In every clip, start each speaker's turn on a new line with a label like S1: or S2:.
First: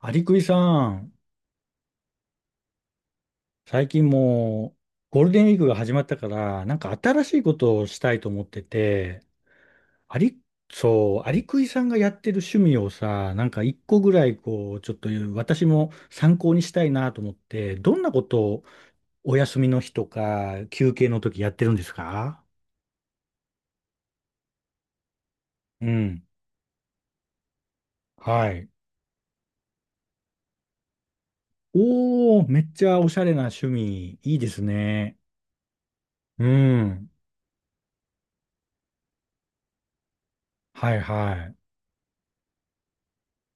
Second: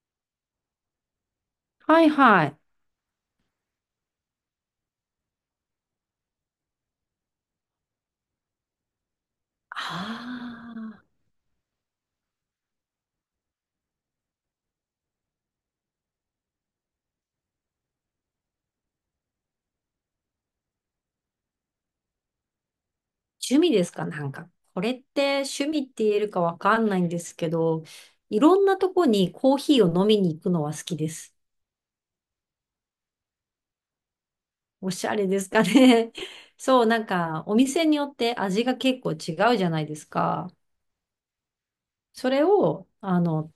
S1: アリクイさん、
S2: はいはい。
S1: 最近もうゴールデンウィークが始まったから、なんか新しいことをしたいと思ってて、アリ、
S2: ああ、
S1: そう、アリクイさんがやってる趣味をさ、なんか一個ぐらいこう、ちょっと私も参考にしたいなと思って、どんなことをお休みの日とか休憩の時やってるんですか？
S2: 趣味ですか？なんか、これって趣味っ
S1: う
S2: て言え
S1: ん。
S2: るかわかんないんですけど、い
S1: は
S2: ろん
S1: い。
S2: なとこにコーヒーを飲みに行くのは好きです。
S1: おー、めっちゃおしゃれな趣味、いいです
S2: おしゃ
S1: ね。
S2: れですかね。
S1: う
S2: そう、なん
S1: ん。
S2: か、お店によって味が結構違うじゃないですか。
S1: はいはい。
S2: それを、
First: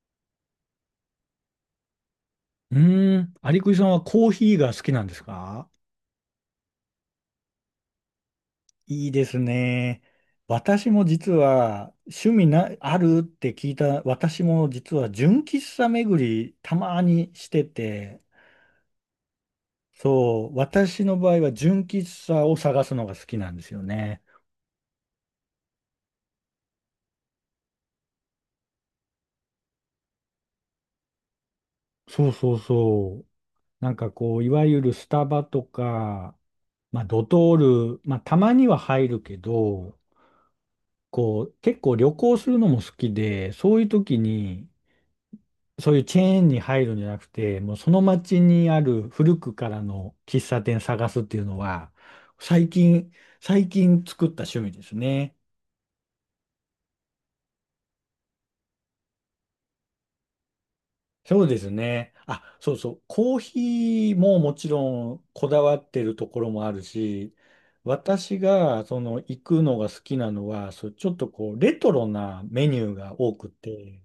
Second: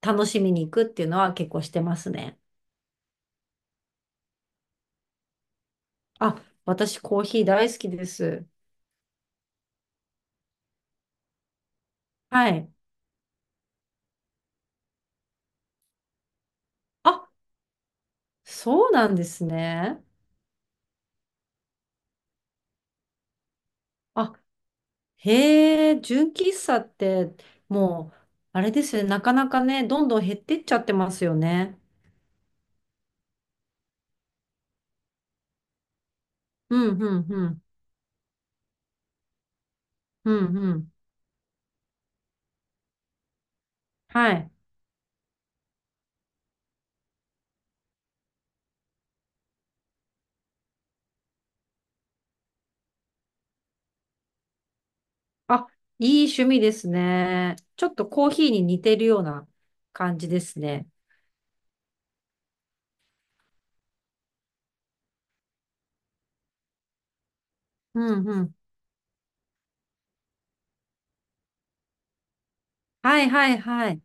S2: 楽しみに行くっていうのは結構してますね。
S1: うーん。アリクイさんはコーヒーが好きなんですか？
S2: あ、私コーヒー大好きです。
S1: いいですね。私も実は趣味
S2: は
S1: な、
S2: い。
S1: あるって聞いた、私も実は純喫茶巡りたま
S2: あ、
S1: にしてて、
S2: そうなんですね。
S1: そう、私の場合は純喫茶を探すのが好きなんですよね。
S2: あ、へえ、純喫茶って、もう、あれですよね。なかなかね、どんどん減ってっちゃってますよね。
S1: そうそうそう。なんかこう、いわゆるスタバとか、
S2: うん、
S1: まあ
S2: う
S1: ド
S2: ん、う
S1: トー
S2: ん、
S1: ル、まあたまには入るけど、
S2: うん、うん。
S1: こう、結構旅行するのも好きで、そういう時
S2: はい。
S1: にそういうチェーンに入るんじゃなくて、もうその町にある古くからの喫茶店探すっていうのは、最近、最近作った趣味ですね。
S2: あ、いい趣味ですね。ちょっとコーヒーに似てるような感じですね。
S1: そうですね。あ、そうそう。コーヒーももちろんこだわってるところもあるし、
S2: うん、
S1: 私
S2: うん。
S1: がその行くのが好きなのは、そう、ちょっとこう、レトロなメニューが
S2: はい、
S1: 多く
S2: はい、は
S1: て、
S2: い。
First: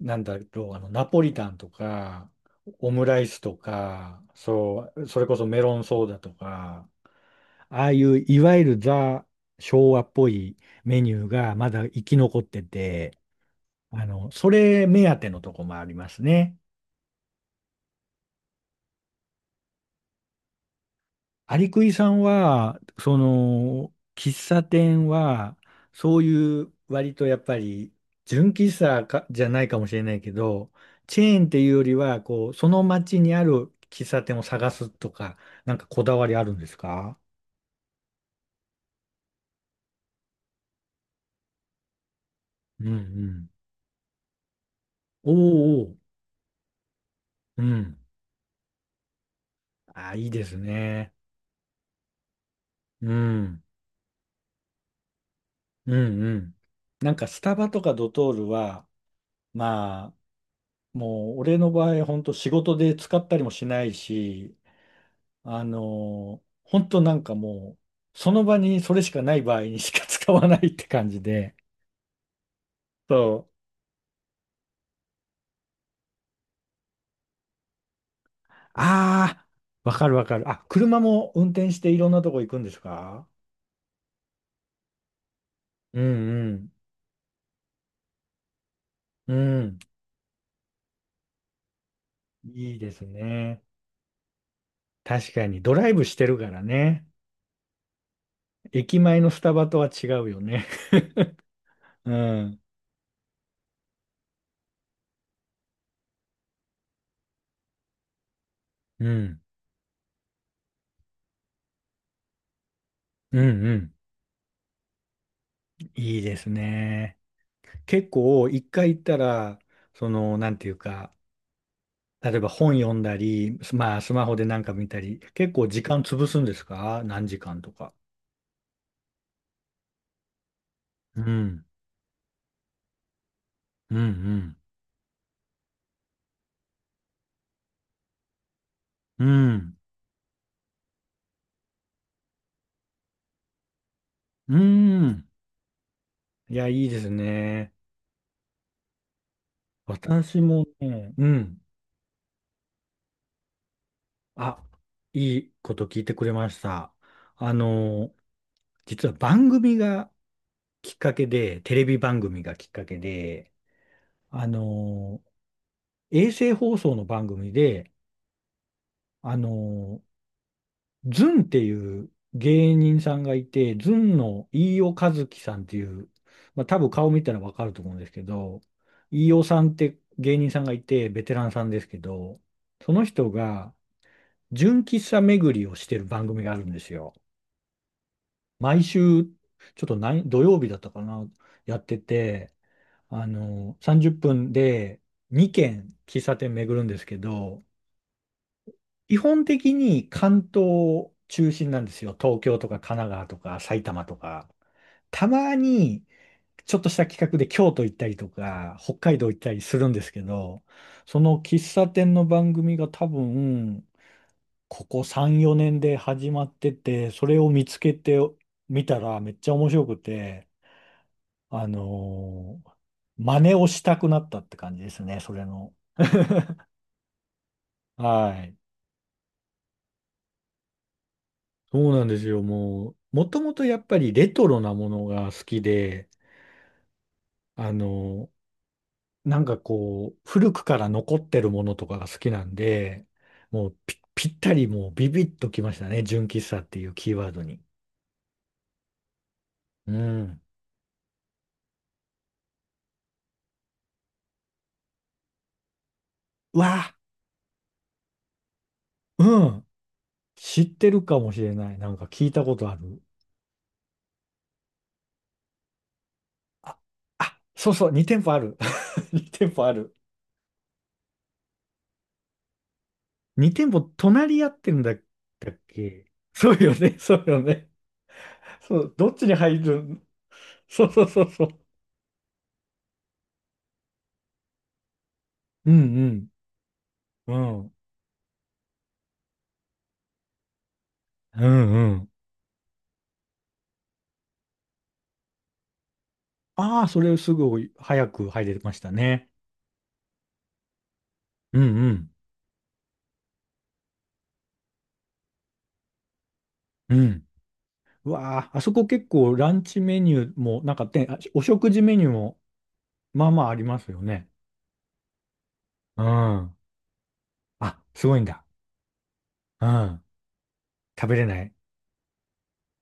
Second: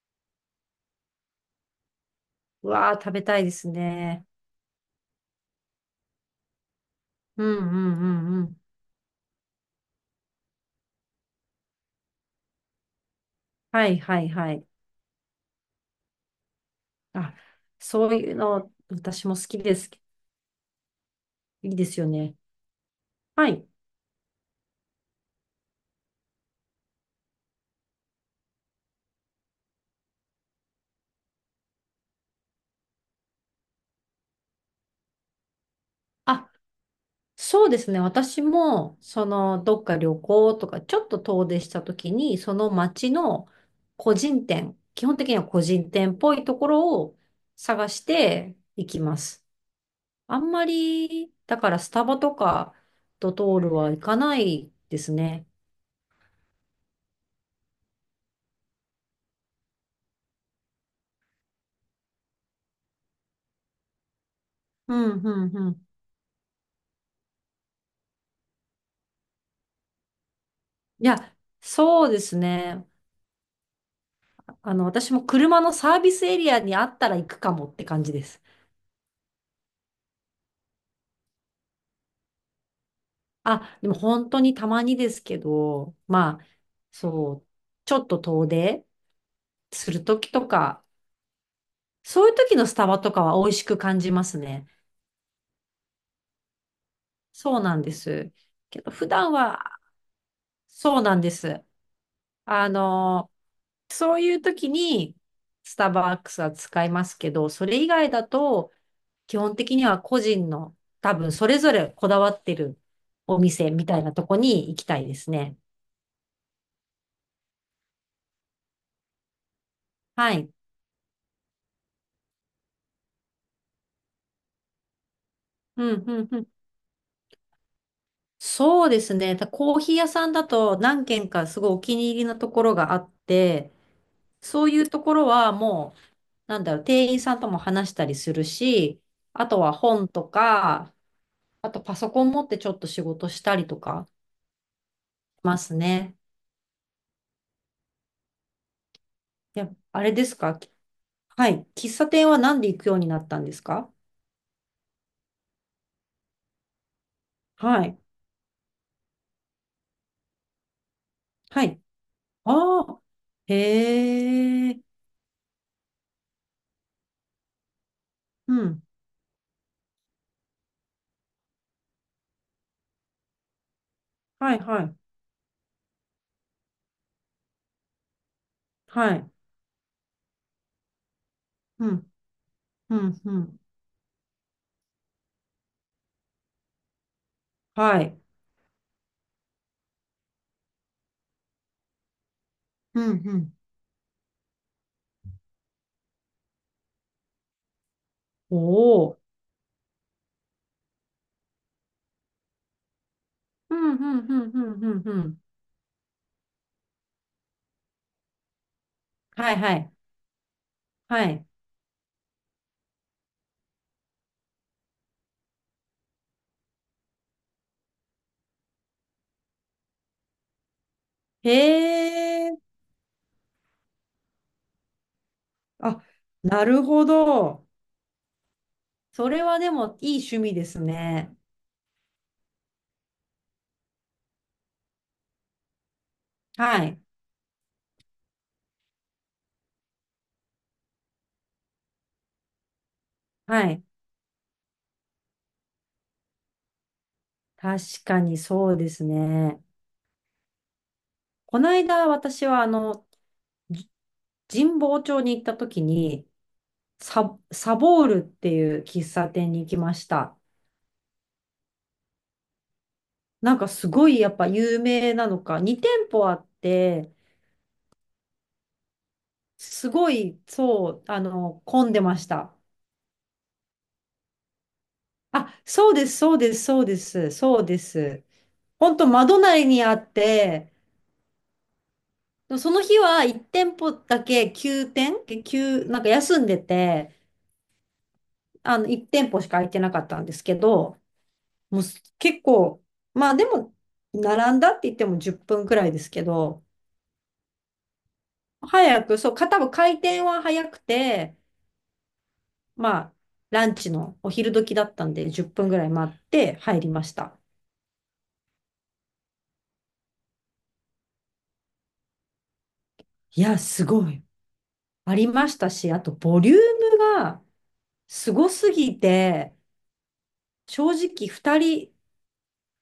S1: なんだろう、あの、ナポリタンとか、
S2: う
S1: オ
S2: わー、
S1: ム
S2: 食
S1: ラ
S2: べ
S1: イ
S2: た
S1: ス
S2: いで
S1: と
S2: す
S1: か、
S2: ね。
S1: そう、それこそメロンソーダとか、
S2: うん、う
S1: ああ
S2: ん、
S1: い
S2: う
S1: うい
S2: ん、う
S1: わ
S2: ん。
S1: ゆるザ昭和っぽいメニューがまだ生き残ってて、
S2: はい、
S1: あ
S2: はい、
S1: の、そ
S2: はい。
S1: れ目当てのとこもありますね。
S2: あ、そういうの、私も好きです。
S1: アリ
S2: いい
S1: ク
S2: で
S1: イ
S2: すよ
S1: さん
S2: ね。
S1: は、そ
S2: はい。
S1: の、喫茶店は、そういう割とやっぱり、純喫茶かじゃないかもしれないけど、チェーンっていうよりは、こう、その街にある喫茶店を探すとか、なんかこだわりあ
S2: あ、
S1: るんですか？
S2: そうですね。私も、どっか旅行とか、ちょっと遠出したときに、その
S1: うんう
S2: 街の
S1: ん。
S2: 個人店、基本的
S1: お
S2: に
S1: ー
S2: は個人
S1: おー、
S2: 店っぽいところを
S1: う
S2: 探
S1: ん。
S2: していきます。
S1: あ、いい
S2: あ
S1: で
S2: ん
S1: す
S2: ま
S1: ね。
S2: り、だからスタバとか
S1: う
S2: ドトー
S1: ん。
S2: ルは行かないですね。
S1: うんうん。なんかスタバとかドトールは、まあ、もう俺の場合、本当仕事で使ったりもしないし、
S2: うん、うん、
S1: あ
S2: うん。
S1: の本当なんかもう、その場にそれしかない場合にしか使わないって
S2: い
S1: 感じ
S2: や、
S1: で。
S2: そうですね。
S1: そう。
S2: 私も車のサービスエリアにあったら行くかもって感じです。
S1: ああ、わかるわかる。あ、車も運転していろんなとこ行くんですか？
S2: あ、でも本当にたまにですけど、
S1: う
S2: まあ、
S1: ん
S2: そう、ちょっと遠出
S1: うん。うん。
S2: するときとか、そういう時のス
S1: いい
S2: タ
S1: で
S2: バ
S1: す
S2: とかは美味
S1: ね。
S2: しく感じますね。
S1: 確かに、ドライブしてるからね。
S2: そうなんです。けど、
S1: 駅
S2: 普
S1: 前の
S2: 段
S1: スタバと
S2: は、
S1: は違うよね。
S2: そうなんです。
S1: うん。
S2: あの、そういう時にスターバックスは使いますけど、それ以外だと、
S1: う
S2: 基
S1: ん。
S2: 本的には個人の、多分それぞれこだわってるお
S1: うん
S2: 店
S1: う
S2: み
S1: ん。
S2: たいなとこに行きたいですね。
S1: いいですね。結構、一回行ったら、そ
S2: は
S1: の、な
S2: い。
S1: んていうか、例えば本読んだり、すまあ、スマホでなんか見たり、結構時
S2: う
S1: 間
S2: ん、う
S1: 潰
S2: ん、う
S1: すん
S2: ん。
S1: ですか？何時間とか。
S2: そうですね。コーヒー屋さんだと何
S1: う
S2: 軒かす
S1: ん、
S2: ごいお気に入りのところがあって、
S1: うん、うん、
S2: そういうところはもう、なんだろう、店員さんとも話したりするし、
S1: う
S2: あとは
S1: ん、
S2: 本とか、あとパソコン持ってちょっと仕事したりとか
S1: うん。
S2: しますね。
S1: いや、いいですね。
S2: いや、あれです
S1: 私
S2: か？
S1: もね、う
S2: は
S1: ん。
S2: い。喫茶店は何で行くようになったんですか？
S1: あ、いいこと聞いてくれました。あ
S2: はい。
S1: の、実は番組がきっかけで、
S2: は
S1: テ
S2: い。
S1: レビ番組がきっ
S2: あ
S1: かけ
S2: あ。
S1: で、あ
S2: へえ。
S1: の、衛星放送の番組で、
S2: うん。
S1: あの、ズンっていう芸人さんがいて、ズンの
S2: はい
S1: 飯
S2: は
S1: 尾
S2: い。
S1: 和樹さんっていう、まあ多分顔見たらわかると思うんですけど、
S2: はい。
S1: 飯尾さんって芸人さんがいて、ベテランさんです
S2: う
S1: け
S2: ん。
S1: ど、そ
S2: う
S1: の
S2: ん。
S1: 人
S2: うん。
S1: が純喫茶巡りをしてる番組があるんですよ。
S2: はい。
S1: 毎週、ちょっと何、土曜日だったかな、やってて、
S2: うん。
S1: あ
S2: うん。
S1: の、30分で2軒喫茶店巡るんですけど、
S2: お
S1: 基
S2: お。
S1: 本的に関東中心なんですよ。東京とか神奈川とか
S2: う
S1: 埼
S2: ん、う
S1: 玉と
S2: ん、う
S1: か。
S2: ん、うん、うん。う
S1: た
S2: ん。
S1: まにちょっとした企画で京都行ったりとか、北海道行った
S2: はい、
S1: り
S2: は
S1: するん
S2: い、
S1: ですけど、そ
S2: は
S1: の
S2: い。
S1: 喫茶店の番組が多分、ここ3、4年で始まってて、それを見つけてみたらめっちゃ面白くて、
S2: へ
S1: あ
S2: え、
S1: のー真似をしたくなったって感じですね、それの。
S2: あ、なるほど。
S1: はい。
S2: それはでもいい趣味ですね。
S1: そうなんですよ。もう、もともとやっぱりレトロなものが好きで、
S2: はい、
S1: あの、なんかこう、古くから残ってるものとかが好きなんで、
S2: は
S1: もう
S2: い。
S1: ぴったりもうビビッときましたね。純喫茶っていうキーワードに。
S2: 確かにそうですね。
S1: うん。
S2: この間、私は、じ神保町に行った時に、
S1: うわ、
S2: サボールっていう喫茶
S1: う
S2: 店に行
S1: ん。
S2: きました。
S1: 知ってるかもしれない。なんか聞いたことある。
S2: なんかすごいやっぱ有名なのか、2店舗あっ
S1: あ、
S2: て、
S1: あ、そうそう、2店舗ある。2店舗あ
S2: す
S1: る。
S2: ごい、そう、混んでました。
S1: 2店舗隣り合ってるんだった
S2: あ、
S1: っ
S2: そうで
S1: け？
S2: す、そう
S1: そ
S2: で
S1: う
S2: す、
S1: よ
S2: そう
S1: ね、
S2: で
S1: そう
S2: す、
S1: よ
S2: そう
S1: ね。
S2: です。
S1: そう、
S2: 本当
S1: どっちに
S2: 窓
S1: 入
S2: 内にあ
S1: る？
S2: って、
S1: そうそうそうそう。
S2: その日は1店舗だけ休店、
S1: うん
S2: なんか休んでて、
S1: うん。うん
S2: 1店舗しか空いてなかったんですけど、
S1: うん
S2: もう
S1: う
S2: す
S1: ん。
S2: 結構、まあでも、並んだって言っても10分くらいですけど、
S1: ああ、それすぐ早く入れました
S2: 早く、
S1: ね。
S2: そう、多分開店は早くて、
S1: うんうん。
S2: まあ、ランチのお昼時だったんで、10分くらい待って入り
S1: う
S2: まし
S1: ん。
S2: た。
S1: うわあ、あそこ結構ランチメニューも、なんかて、あお食事メニューも、まあ
S2: い
S1: まああ
S2: や、
S1: りま
S2: す
S1: すよ
S2: ごい。
S1: ね。
S2: ありましたし、あ
S1: う
S2: とボリュ
S1: ん。
S2: ームが、
S1: あ、すごいん
S2: す
S1: だ。
S2: ごすぎて、
S1: うん。
S2: 正
S1: 食べれ
S2: 直
S1: ない。
S2: 二人、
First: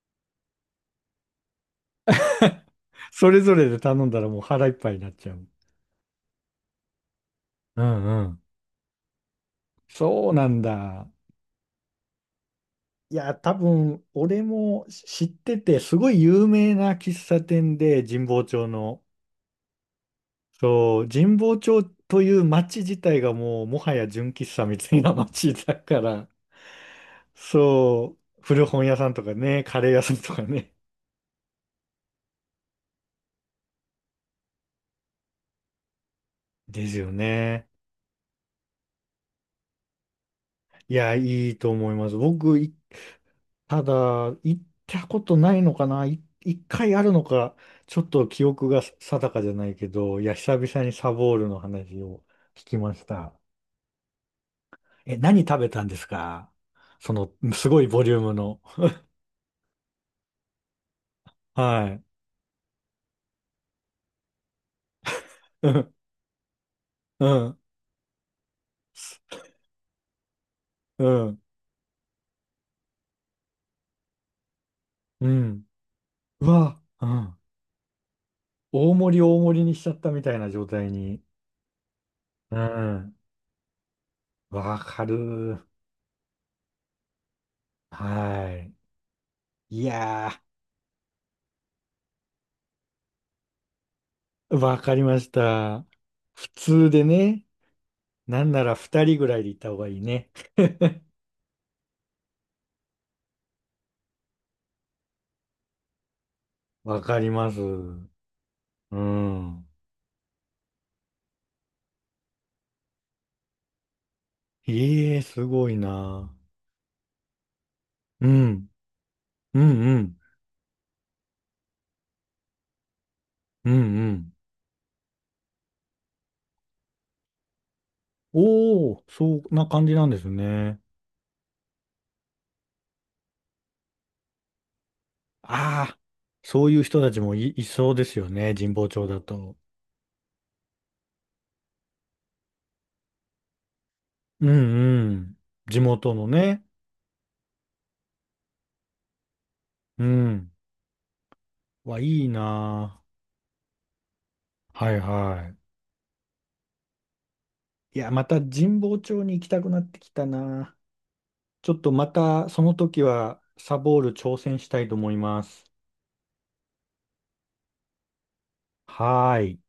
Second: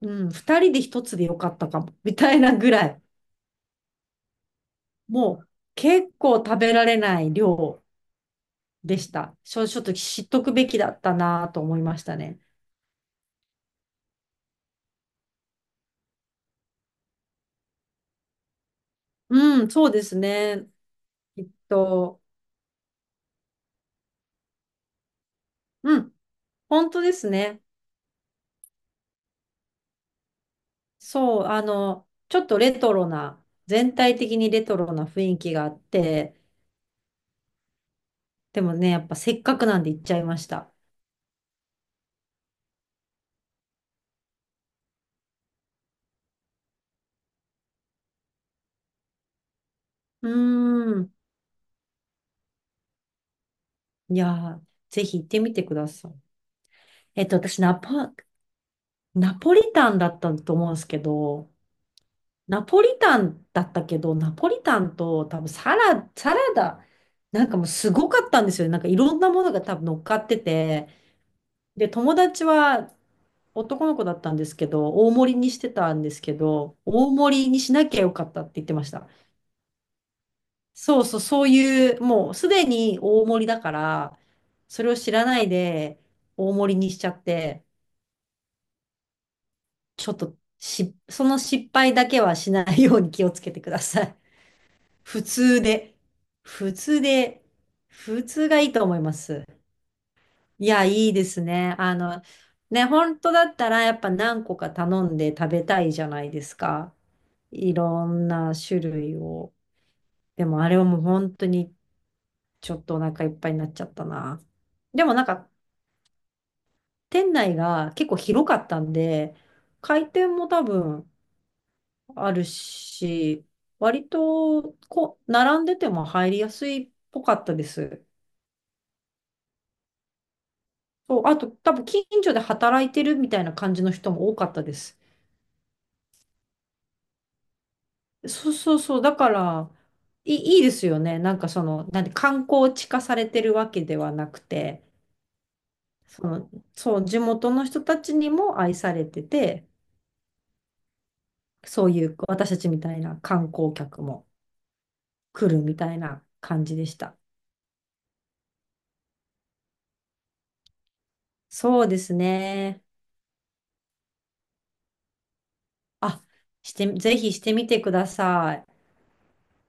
S2: うん、二人で一つでよかったかも、みたいな ぐらい、
S1: それぞれで頼んだらもう腹いっぱいになっちゃう。
S2: もう結構食べられない
S1: う
S2: 量
S1: んうん。
S2: でした。ちょっと知っ
S1: そう
S2: と
S1: な
S2: く
S1: ん
S2: べきだっ
S1: だ。
S2: たなと思いましたね。
S1: いや、多分、俺も知ってて、すごい有名な喫茶店で、神保町の。
S2: うん、そうですね。
S1: そう、神
S2: きっ
S1: 保町と
S2: と、
S1: いう町自体がもうもはや純喫茶みたいな町だ
S2: う
S1: か
S2: ん、
S1: ら、
S2: 本当ですね。
S1: そう、古本屋さんとかね、カレー屋さんとかね。
S2: そう、ちょっとレトロな、全体的にレトロな雰囲気があって、
S1: ですよね。
S2: でもね、やっぱせっかくなんで行っちゃいました。
S1: いや、いいと思います。僕、いただ、行ったことないのかな、一回あるのか、ちょっと記憶が定かじゃないけど、い
S2: う
S1: や、久々に
S2: ー
S1: サ
S2: ん、
S1: ボールの話を聞きました。
S2: いやー、ぜ
S1: え、
S2: ひ行って
S1: 何
S2: み
S1: 食
S2: て
S1: べ
S2: く
S1: たん
S2: だ
S1: です
S2: さい。
S1: か？その、
S2: 私、
S1: すごいボリュームの。
S2: ナポリタンだったと思うんですけど、
S1: はい。
S2: ナポリタンだったけど、ナポリタンと多分
S1: うん。
S2: サラダ、
S1: う
S2: なんか
S1: ん。
S2: もうすごかったんですよね。なんかいろんなものが多分乗っかってて、
S1: うん、
S2: で、友達は男の子だったんですけど、大
S1: う
S2: 盛りにし
S1: ん。
S2: てたんですけ
S1: う
S2: ど、
S1: わ、う
S2: 大
S1: ん。
S2: 盛りにしなきゃよかったって言ってまし
S1: 大
S2: た。
S1: 盛り大盛りにしちゃったみたいな状態
S2: そうそう、
S1: に。
S2: そういう、もうす
S1: う
S2: でに
S1: ん。
S2: 大盛りだから、
S1: わ
S2: それを
S1: か
S2: 知らない
S1: る。
S2: で大盛りにしちゃって、
S1: はい。い
S2: ちょっと
S1: や
S2: し、その失敗だけはしないように気をつけてください。
S1: ー、わかり ま
S2: 普
S1: し
S2: 通
S1: た。
S2: で。
S1: 普
S2: 普
S1: 通
S2: 通
S1: で
S2: で。
S1: ね、
S2: 普
S1: な
S2: 通
S1: ん
S2: が
S1: な
S2: いい
S1: ら
S2: と思い
S1: 二
S2: ま
S1: 人ぐらい
S2: す。
S1: で行った方がいいね。
S2: いや、いいですね。ね、本当だったらやっぱ何個か頼んで食べたいじゃないですか。
S1: わかります。
S2: いろんな種
S1: う
S2: 類を。
S1: ん。
S2: でもあれはもう本当にちょっとお腹いっぱいになっちゃったな。でも
S1: ええ、
S2: なん
S1: す
S2: か
S1: ごいな。
S2: 店内が結構
S1: う
S2: 広か
S1: ん。
S2: ったんで、
S1: うんう
S2: 開
S1: ん。
S2: 店も多分あるし、
S1: うん
S2: 割
S1: うん。
S2: とこう並んでても入りやすいっぽかったです。
S1: おお、そんな感じなんですね。
S2: そう、あと多分近所で働いてるみたいな感じの人も多かったです。
S1: ああ、そういう人たちもいそうですよ
S2: そ
S1: ね、
S2: う
S1: 神
S2: そう
S1: 保
S2: そう、
S1: 町
S2: だ
S1: だ
S2: か
S1: と。
S2: らいいですよね。なんかなんで観光地化されてるわけではなく
S1: うん
S2: て、
S1: うん。地元の
S2: その、
S1: ね。
S2: そう、地元の人たちにも愛されてて、
S1: うん。
S2: そう
S1: わ、
S2: いう
S1: いい
S2: 私たちみたい
S1: な
S2: な観光客も
S1: あ。はい
S2: 来
S1: は
S2: るみたいな感じでした。
S1: い。いや、また神保町に行きたくなってきたな。ちょっ
S2: そう
S1: と
S2: で
S1: ま
S2: す
S1: たその
S2: ね。
S1: 時はサボール挑戦したいと思います。
S2: あ、ぜひしてみてください。
S1: はーい。